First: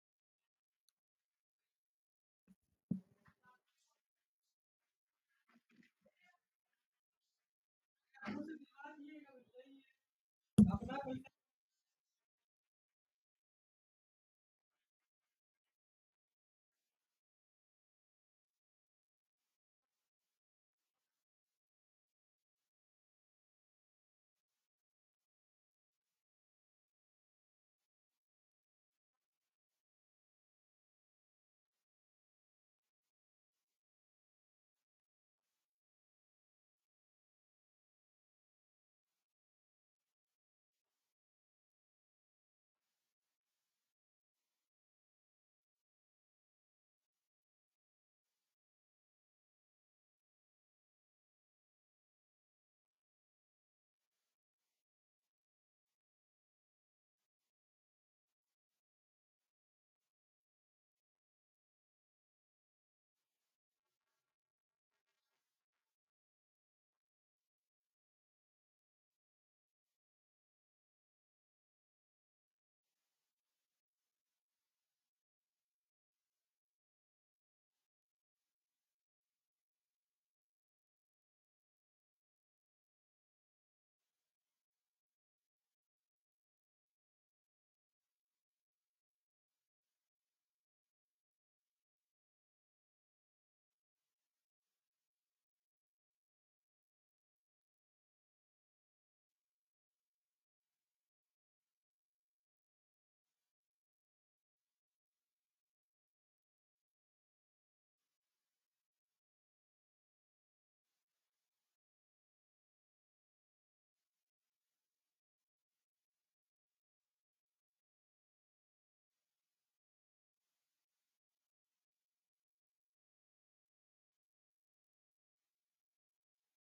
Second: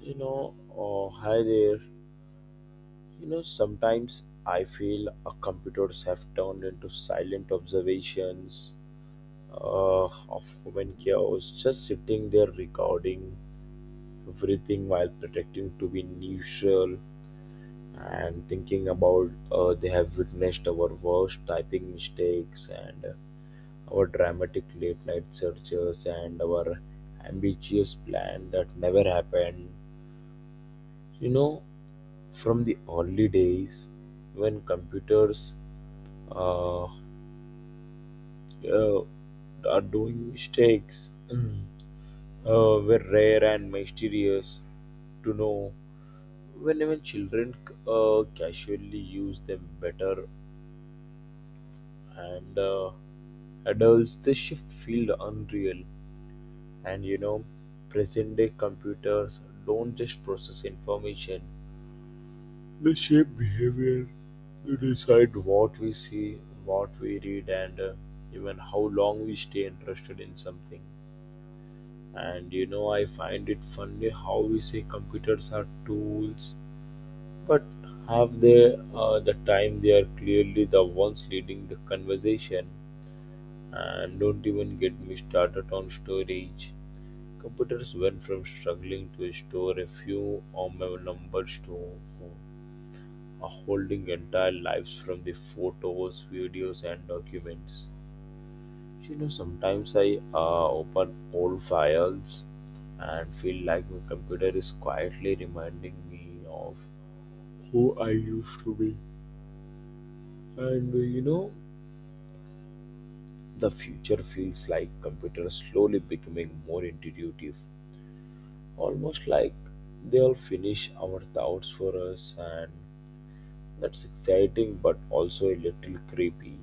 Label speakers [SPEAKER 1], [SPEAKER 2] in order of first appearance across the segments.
[SPEAKER 1] You know, oh, hi there. You know, sometimes I feel our computers have turned into silent observations uh, of human chaos, just sitting there recording everything while pretending to be neutral and thinking about they have witnessed our worst typing mistakes and our dramatic late night searches and our ambitious plan that never happened. You know, from the early days when computers uh, uh, are doing mistakes, were rare and mysterious to know when even children casually use them better and adults they shift feel unreal. And you know, present day computers don't just process information. They shape behavior, they decide what we see, what we read, and even how long we stay interested in something. And you know, I find it funny how we say computers are tools, but have they the time they are clearly the ones leading the conversation. And don't even get me started on storage. Computers went from struggling to store a few or numbers to are holding entire lives from the photos, videos, and documents. You know, sometimes I open old files and feel like my computer is quietly reminding me of who I used to be. And you know, the future feels like computers slowly becoming more intuitive, almost like they'll finish our thoughts for us, and that's exciting but also a little creepy.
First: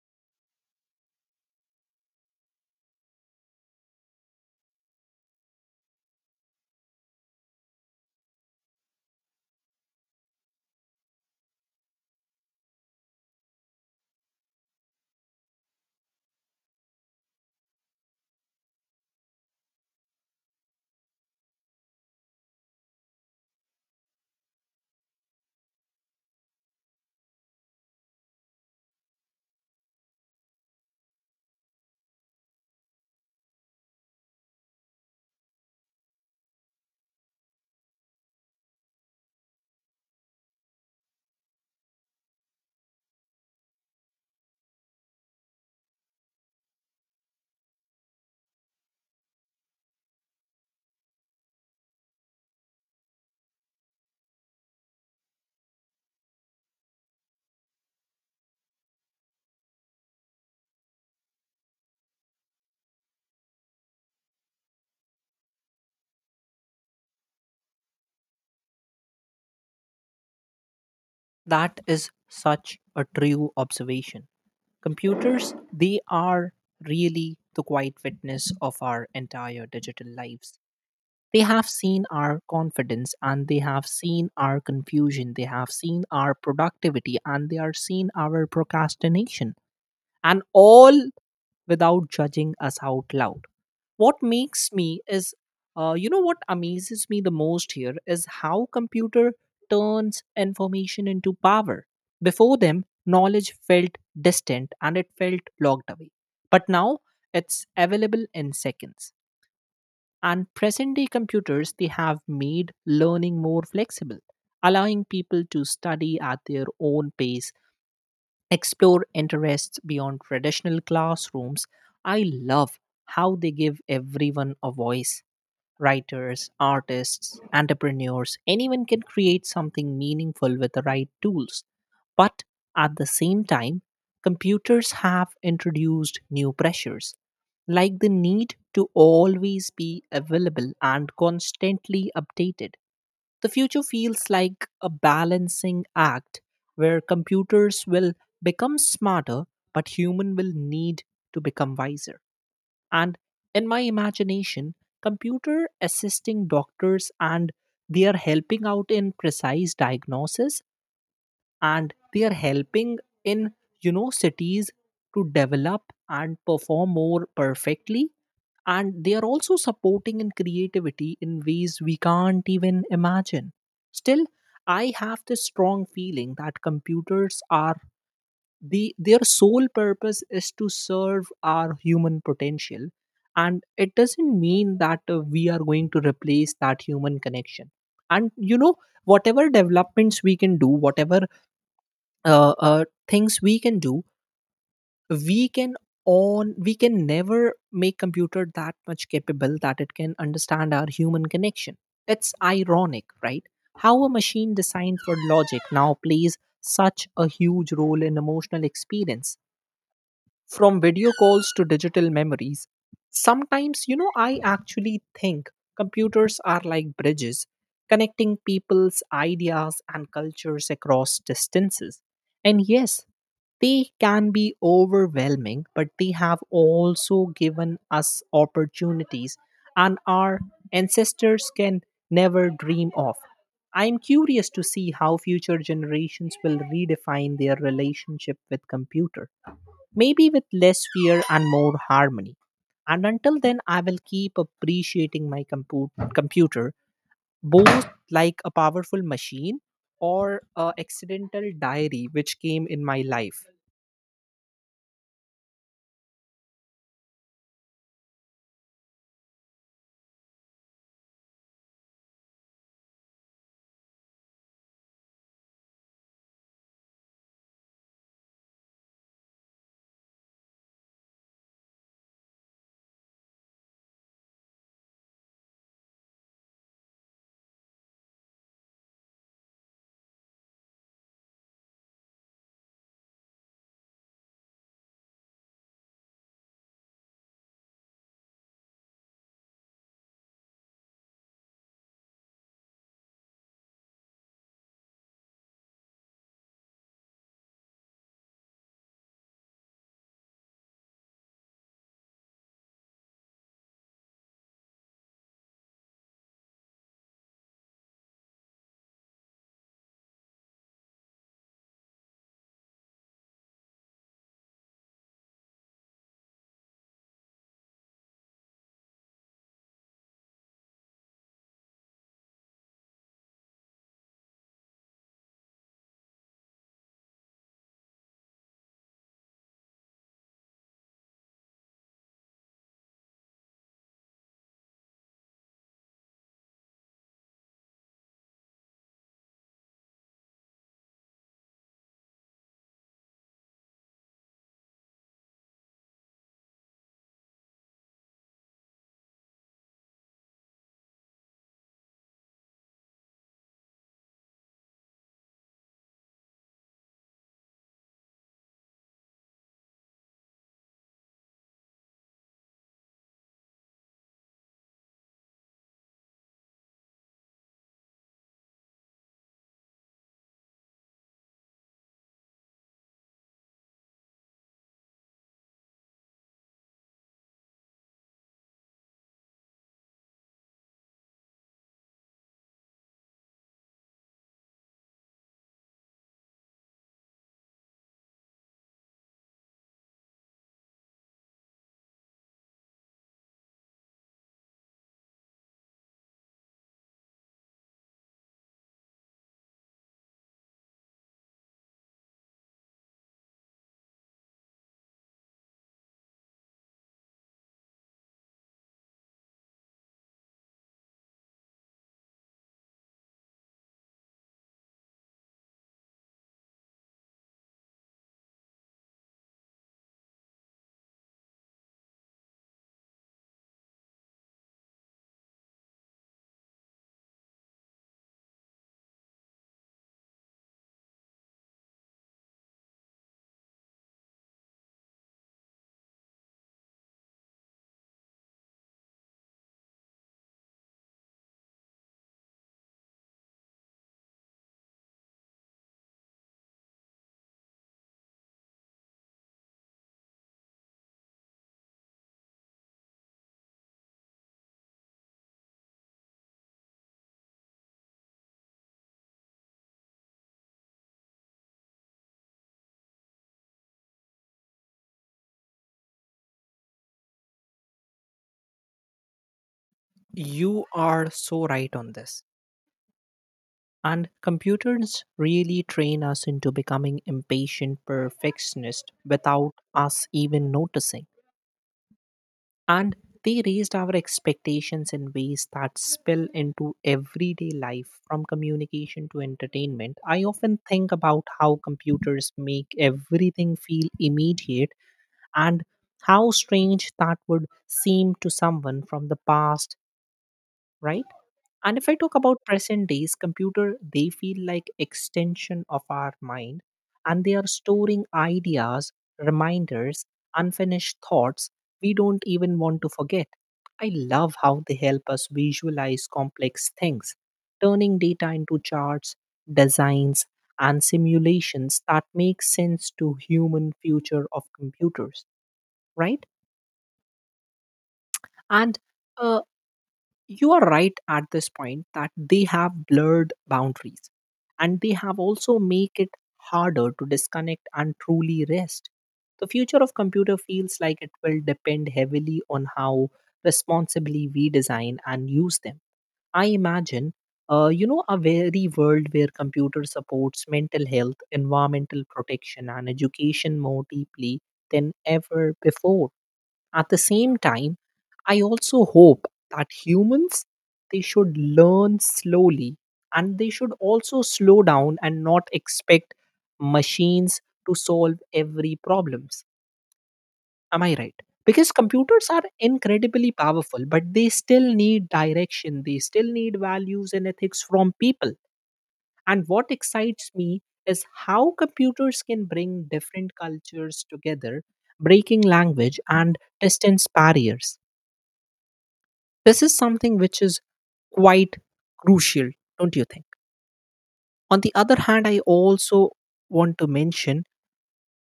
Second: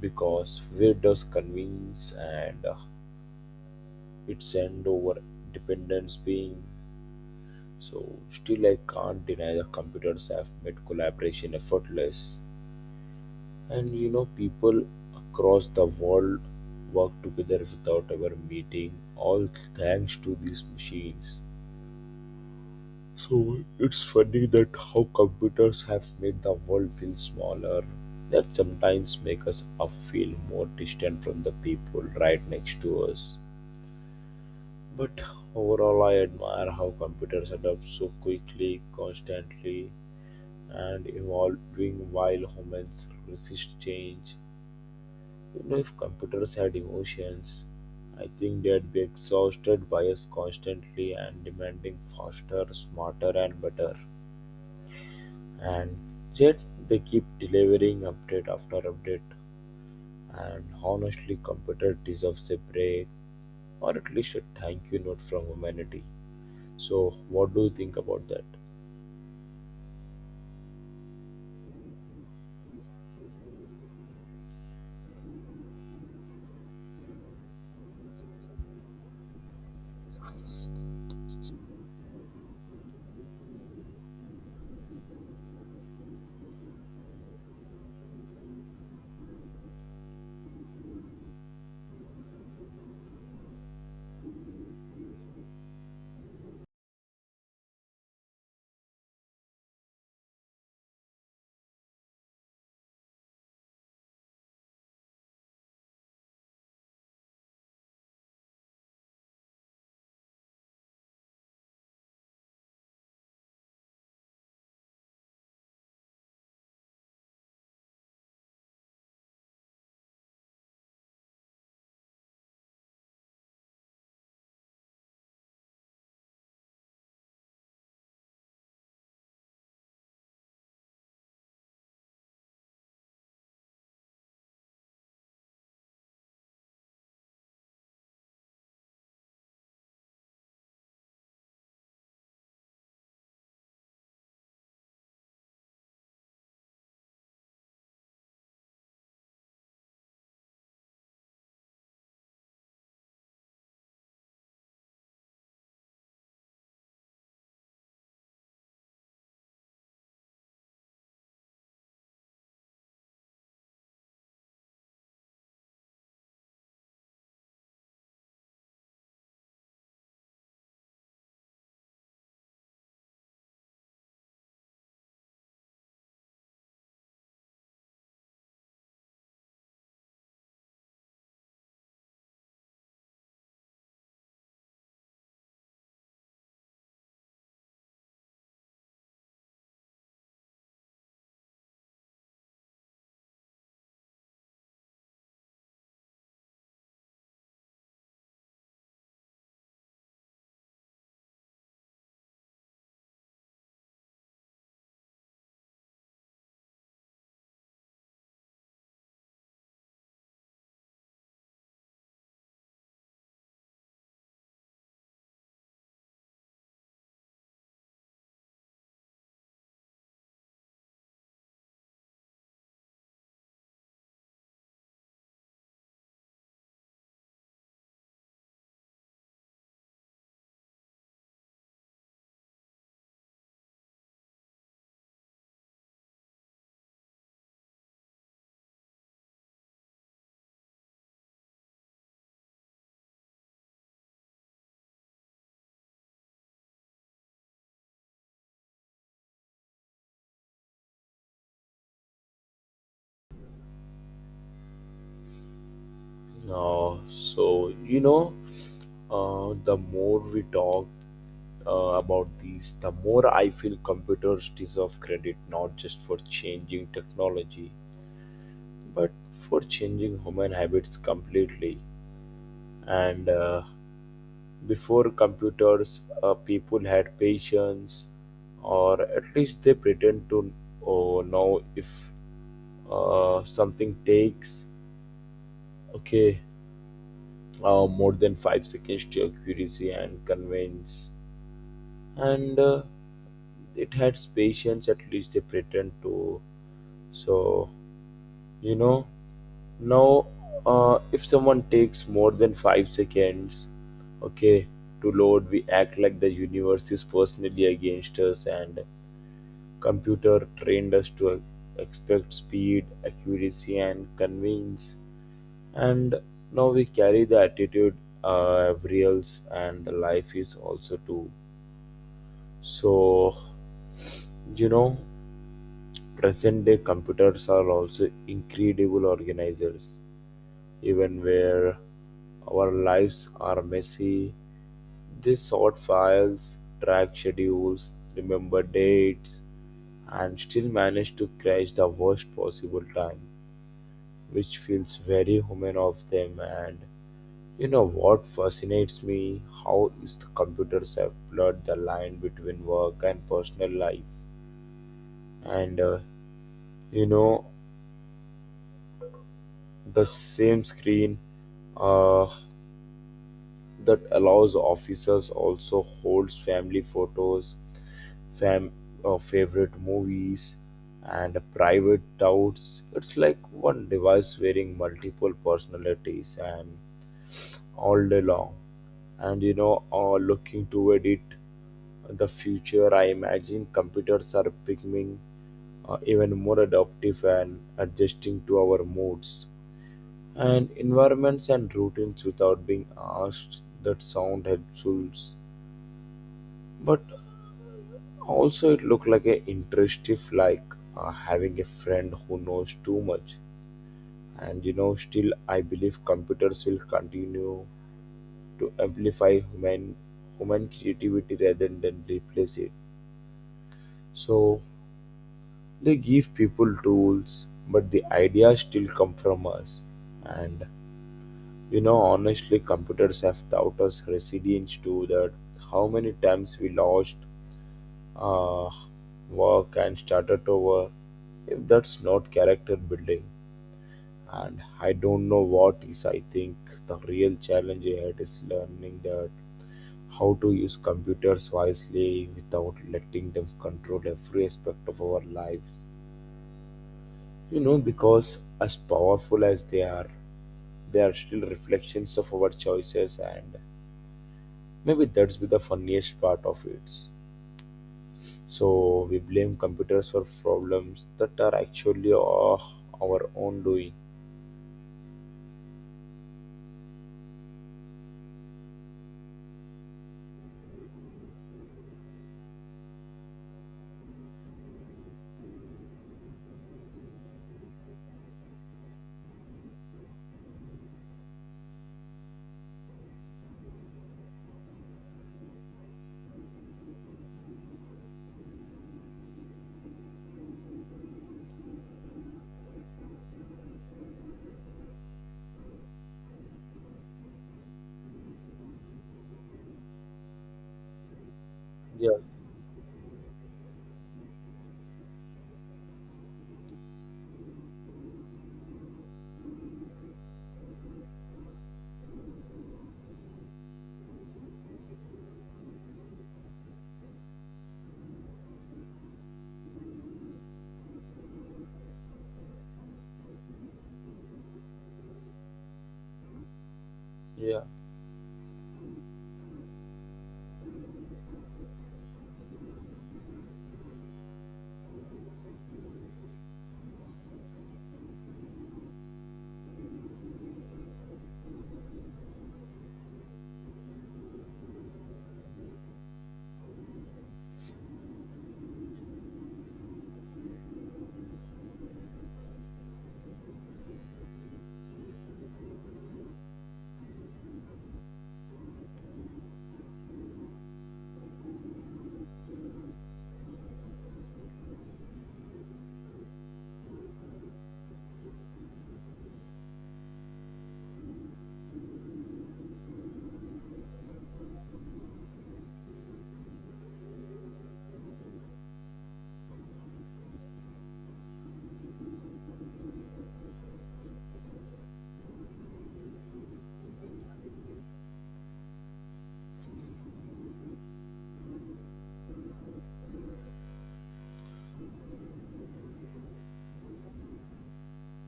[SPEAKER 1] Because fear does convince and it send over dependence being so still I can't deny that computers have made collaboration effortless. And you know, people across the world work together without ever meeting all thanks to these machines. So it's funny that how computers have made the world feel smaller, that sometimes make us feel more distant from the people right next to us. But overall, I admire how computers adapt so quickly, constantly, and evolving while humans resist change. You know, if computers had emotions, I think they'd be exhausted by us constantly and demanding faster, smarter, and better. And yet, they keep delivering update after update. And honestly, computer deserves a break or at least a thank you note from humanity. So, what do you think about that?
[SPEAKER 2] That is such a true observation. Computers, they are really the quiet witness of our entire digital lives. They have seen our confidence and they have seen our confusion. They have seen our productivity and they are seen our procrastination. And all without judging us out loud. What makes me is, what amazes me the most here is how computer turns information into power. Before them, knowledge felt distant and it felt locked away, but now it's available in seconds. And present day computers, they have made learning more flexible, allowing people to study at their own pace explore interests beyond traditional classrooms. I love how they give everyone a voice. Writers, artists, entrepreneurs, anyone can create something meaningful with the right tools. But at the same time, computers have introduced new pressures, like the need to always be available and constantly updated. The future feels like a balancing act where computers will become smarter, but human will need to become wiser. And in my imagination, computer assisting doctors and they are helping out in precise diagnosis and they are helping in cities to develop and perform more perfectly, and they are also supporting in creativity in ways we can't even imagine. Still, I have this strong feeling that computers are the their sole purpose is to serve our human potential. And it doesn't mean that we are going to replace that human connection. And whatever developments we can do, whatever uh, uh, things we can do, we can on we can never make computer that much capable that it can understand our human connection. It's ironic, right? How a machine designed for logic now plays such a huge role in emotional experience, from video calls to digital memories. Sometimes, I actually think computers are like bridges connecting people's ideas and cultures across distances. And yes, they can be overwhelming, but they have also given us opportunities and our ancestors can never dream of. I am curious to see how future generations will redefine their relationship with computer, maybe with less fear and more harmony. And until then, I will keep appreciating my computer, both like a powerful machine or a accidental diary which came in my life.
[SPEAKER 1] So you know, the more we talk about these, the more I feel computers deserve credit not just for changing technology, but for changing human habits completely. And before computers, people had patience, or at least they pretend to. Oh, know if something takes. Okay, more than 5 seconds to your curiosity and convince. And it had patience, at least they pretend to. So, you know, now if someone takes more than 5 seconds, okay, to load, we act like the universe is personally against us and computer trained us to expect speed, accuracy, and convenience. And now we carry the attitude every else and the life is also too. So you know, present day computers are also incredible organizers, even where our lives are messy. They sort files, track schedules, remember dates, and still manage to crash the worst possible time, which feels very human of them. And you know what fascinates me? How is the computers have blurred the line between work and personal life. And you know, the same screen uh, that allows officers also holds family photos, fam favorite movies, and private doubts. It's like one device wearing multiple personalities and all day long. And you know, looking to edit the future, I imagine computers are becoming even more adaptive and adjusting to our moods and environments and routines without being asked. That sound helpful, but also it looked like a interesting, like having a friend who knows too much. And you know, still I believe computers will continue to amplify human creativity rather than replace it. So they give people tools, but the ideas still come from us. And you know, honestly, computers have taught us resilience to that. How many times we lost uh, work and started over? If that's not character building, and I don't know what is. I think the real challenge ahead is learning that how to use computers wisely without letting them control every aspect of our lives. You know, because as powerful as they are still reflections of our choices, and maybe that's be the funniest part of it. So we blame computers for problems that are actually of our own doing.
[SPEAKER 2] You are so right on this. And computers really train us into becoming impatient perfectionists without us even noticing. And they raised our expectations in ways that spill into everyday life, from communication to entertainment. I often think about how computers make everything feel immediate, and how strange that would seem to someone from the past, right? And if I talk
[SPEAKER 1] Yes,
[SPEAKER 2] about present days, computer they feel like extension of our mind, and they are storing ideas, reminders, unfinished thoughts we don't even want to forget. I love how they help us visualize complex things, turning data into charts, designs and simulations that make sense to human future of computers, right?
[SPEAKER 1] yeah,
[SPEAKER 2] And uh, you are right at this point that they have blurred boundaries, and they have also make it harder to disconnect and truly rest. The future of computer feels like it will depend heavily on how responsibly we design and use them. I imagine, a very world where computer supports mental health, environmental protection and education more deeply than ever before. At the same time, I also hope that humans they should learn slowly, and they should also slow down and not expect machines to solve every problems. Am I right? Because computers are incredibly powerful, but they still need direction. They still need values and ethics from people. And what excites me is how computers can bring different cultures together, breaking language and distance barriers. This is something which is quite crucial, don't you think? On the other hand, I also want to mention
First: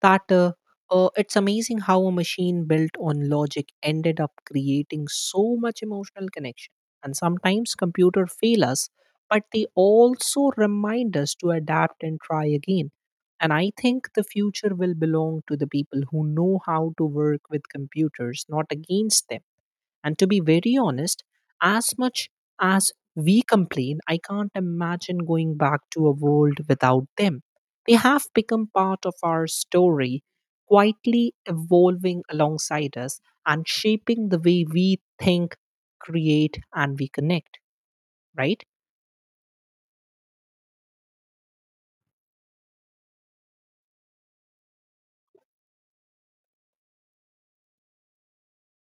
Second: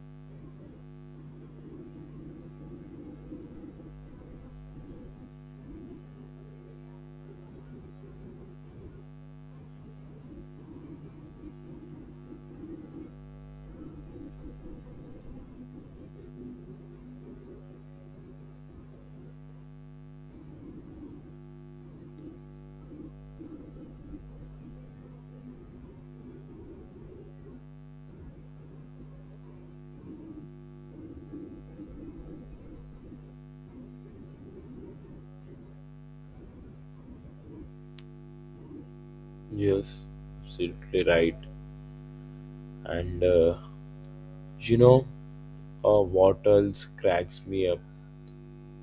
[SPEAKER 2] that it's amazing how a machine built on logic ended up creating so much emotional connection. And sometimes computer fail us, but they also remind us to adapt and try again. And I think the future will belong to the people who know how to work with computers, not against them. And to be very honest, as much as we complain, I can't imagine going back to a world without them. They have become part of our story, quietly evolving alongside us and shaping the way we think, create, and we connect, right?
[SPEAKER 1] yes, absolutely right. And you know, what else cracks me up?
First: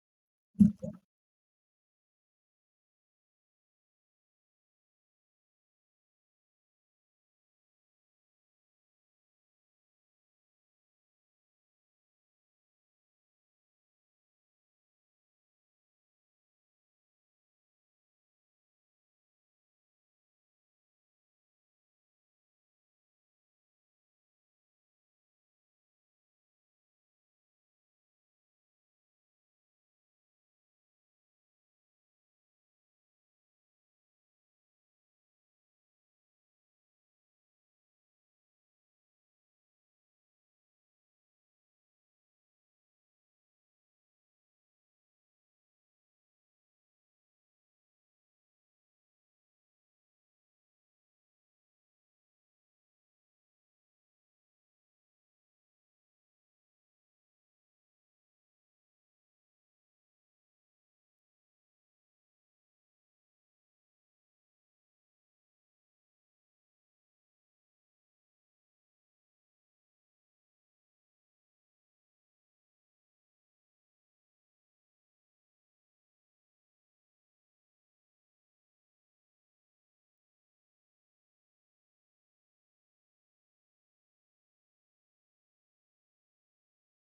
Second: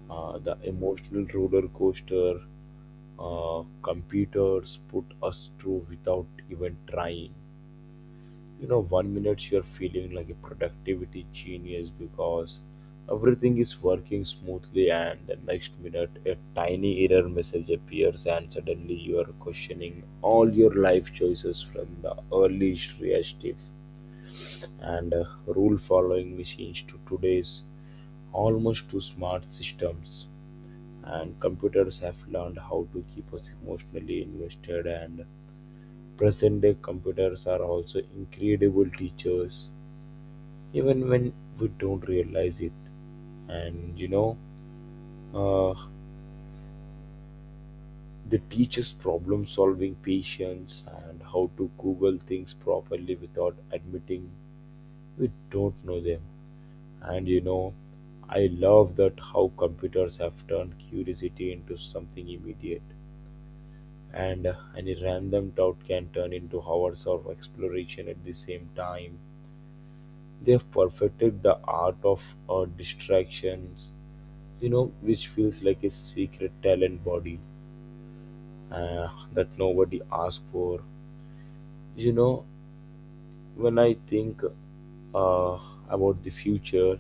[SPEAKER 1] The emotional roller coaster computers put us through without even trying. You know, one minute you're feeling like a productivity genius because everything is working smoothly, and the next minute a tiny error message appears and suddenly you are questioning all your life choices from the early reactive and rule following machines to today's almost too smart systems. And computers have learned how to keep us emotionally invested. And present day computers are also incredible teachers, even when we don't realize it. And you know, uh, they teach us problem solving patience and how to Google things properly without admitting we don't know them. And you know, I love that how computers have turned curiosity into something immediate. And any random doubt can turn into hours of exploration at the same time. They have perfected the art of distractions, you know, which feels like a secret talent body uh, that nobody asked for. You know, when I think uh, about the future,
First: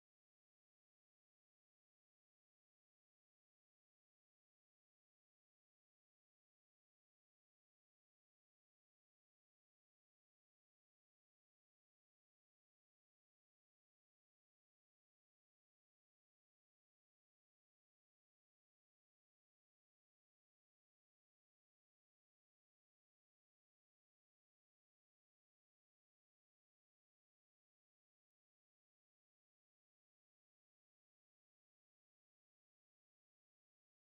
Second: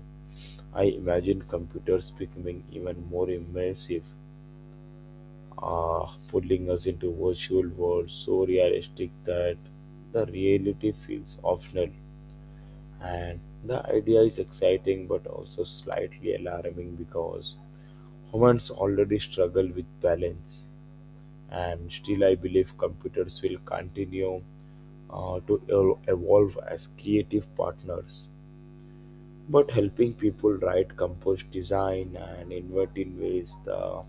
[SPEAKER 1] I imagine computers becoming even more immersive, pulling us into virtual worlds so realistic that the reality feels optional. And the idea is exciting but also slightly alarming because humans already struggle with balance. And still I believe computers will continue to evolve as creative partners, but helping people write, compose, design and invent in ways the,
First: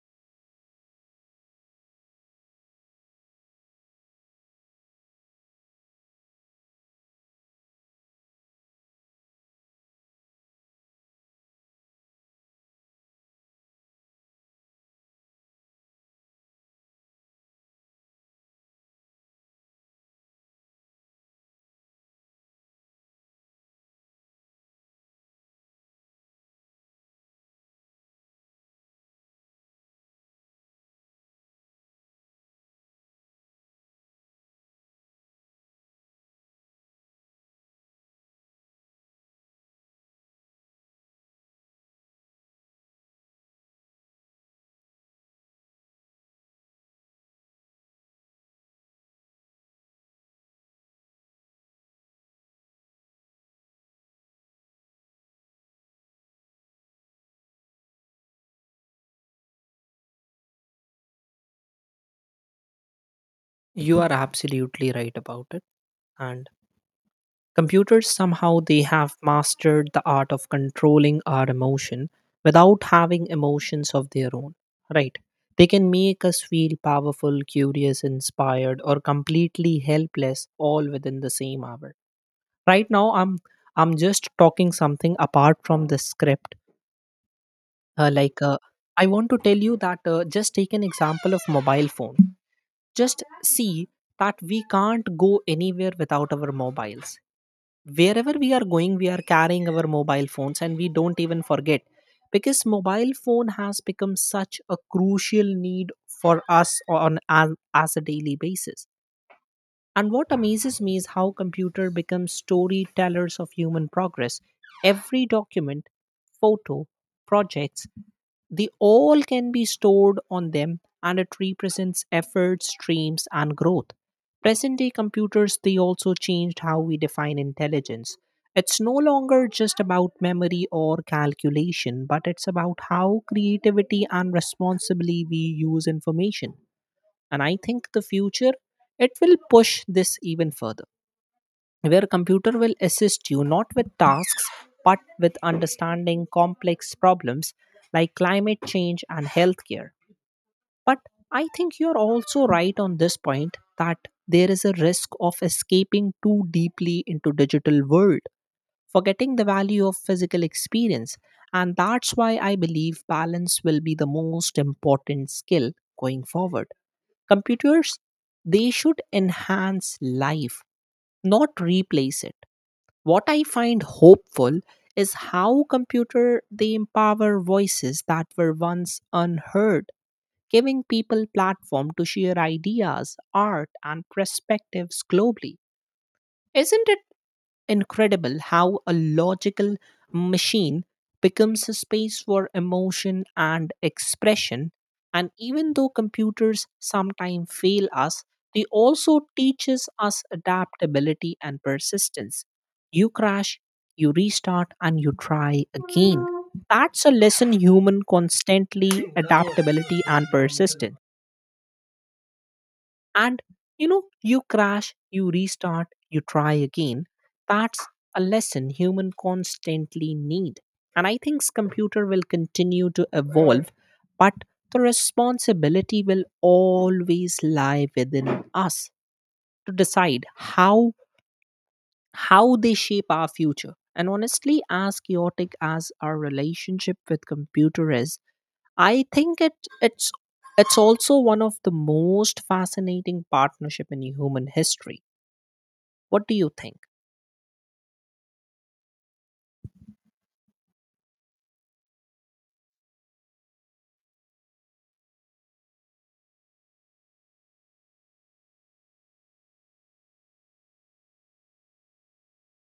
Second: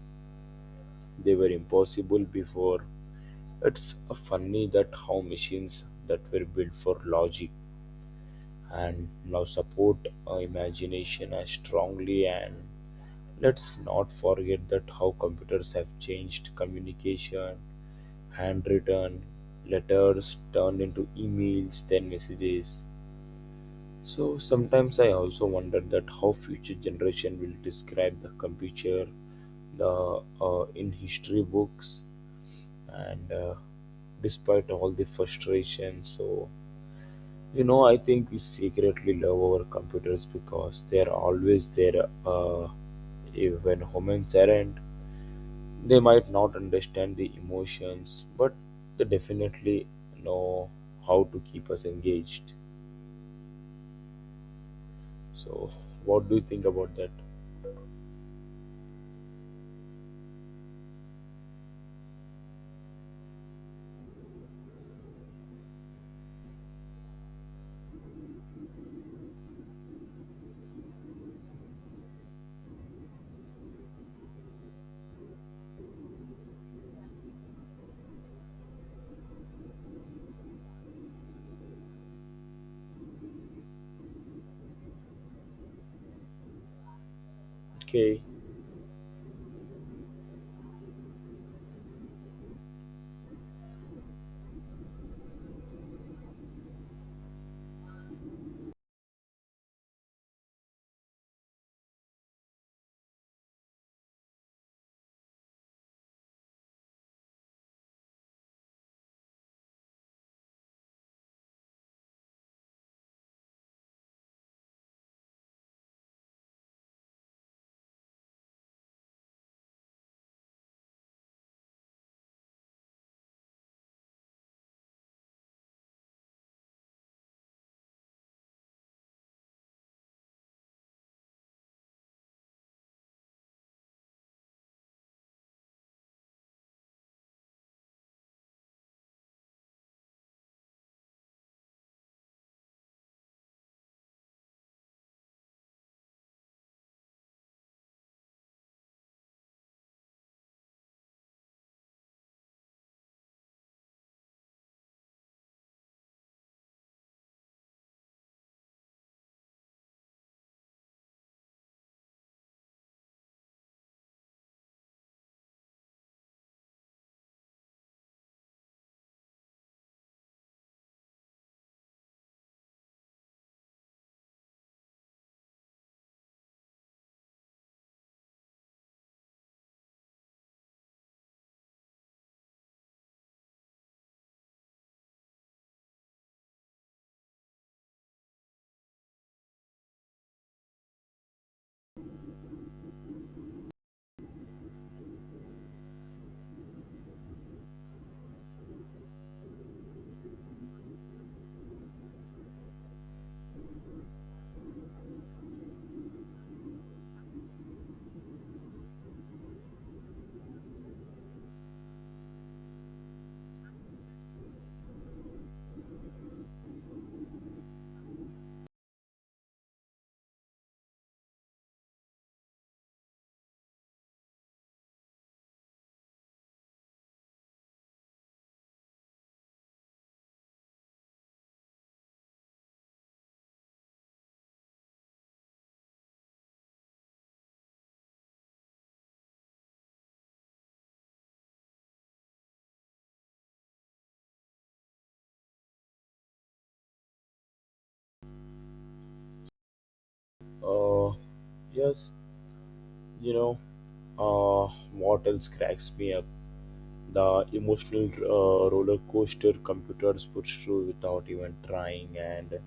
[SPEAKER 1] they were impossible before. It's funny that how machines that were built for logic and now support imagination as strongly. And let's not forget that how computers have changed communication. Handwritten letters turned into emails, then messages. So sometimes I also wonder that how future generation will describe the computer, the in history books. And despite all the frustration, so you know, I think we secretly love our computers because they are always there, even humans aren't. They might not understand the emotions, but they definitely know how to keep us engaged. So, what do you think about that?
[SPEAKER 2] You are absolutely right about it. And computers somehow they have mastered the art of controlling our emotion without having emotions of their own, right? They can make us feel powerful, curious, inspired, or completely helpless all within the same hour. Right now, I'm just talking something apart from the script. Uh,
[SPEAKER 1] Okay,
[SPEAKER 2] like uh, I want to tell you that just take an example of mobile phone. Just see that we can't go anywhere without our mobiles, wherever we are going we are carrying our mobile phones, and we don't even forget, because mobile phone has become such a crucial need for us on as a daily basis. And what amazes me is how computer becomes storytellers of human progress. Every document, photo, projects the all can be stored on them, and it represents efforts, dreams, and growth. Present day computers, they also changed how we define intelligence. It's no longer just about memory or calculation, but it's about how creativity and responsibly we use information. And I think the future, it will push this even further, where computer will assist you not with tasks but with understanding complex problems like climate change and healthcare. But I think you're also right on this point that there is a risk of escaping too deeply into digital world, forgetting the value of physical experience. And that's why I believe balance will be the most important skill going forward. Computers they should enhance life, not replace it. What I find hopeful is how computer they empower voices that were once unheard, giving people platform to share ideas, art and perspectives globally. Isn't it incredible how a logical machine becomes a space for emotion and expression. And even though computers sometimes fail us, they also teaches us adaptability and persistence. You crash, you restart, and you try again. That's a lesson human constantly adaptability and persistence. And you crash, you restart, you try again. That's a lesson human constantly need. And I think computer will continue to evolve, but the responsibility will always lie within us to decide how they shape our future. And honestly, as chaotic as our relationship with computer is, I think it it's it's also one of the most fascinating partnership in human history. What do you think?
[SPEAKER 1] uh, yes, you know, what else cracks me up? The emotional roller coaster computers puts through without even trying, and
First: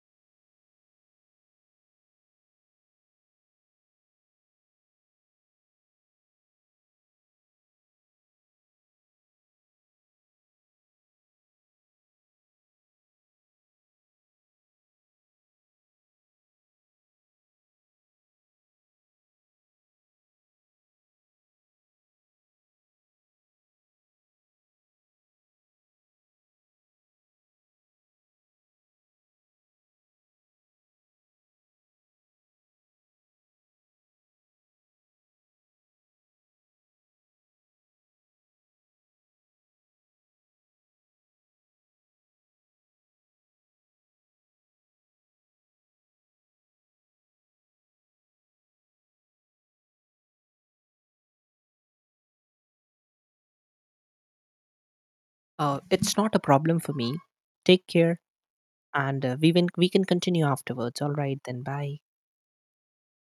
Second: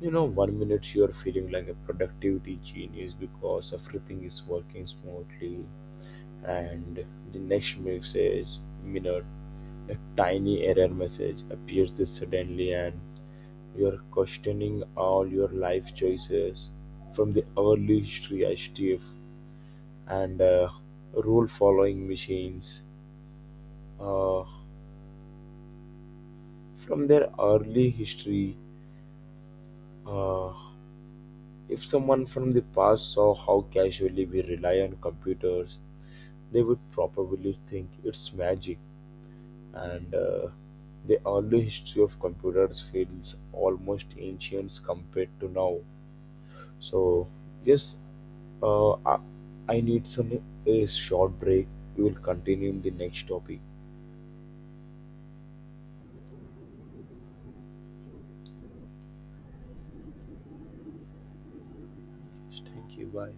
[SPEAKER 1] you know, one minute you're feeling like a productivity genius because everything is working smoothly, and the next minute, a tiny error message appears suddenly, and you're questioning all your life choices from the hourly shift and rule following machines uh, from their early history. Uh, if someone from the past saw how casually we rely on computers, they would probably think it's magic. And the early history of computers feels almost ancient compared to now. So, yes, uh, I, I need some a short break. We will continue in the next topic.
[SPEAKER 2] It's not a problem for me. Take care, and we will, we can continue afterwards. All right, then. Bye.
[SPEAKER 1] Yes, thank you. Bye.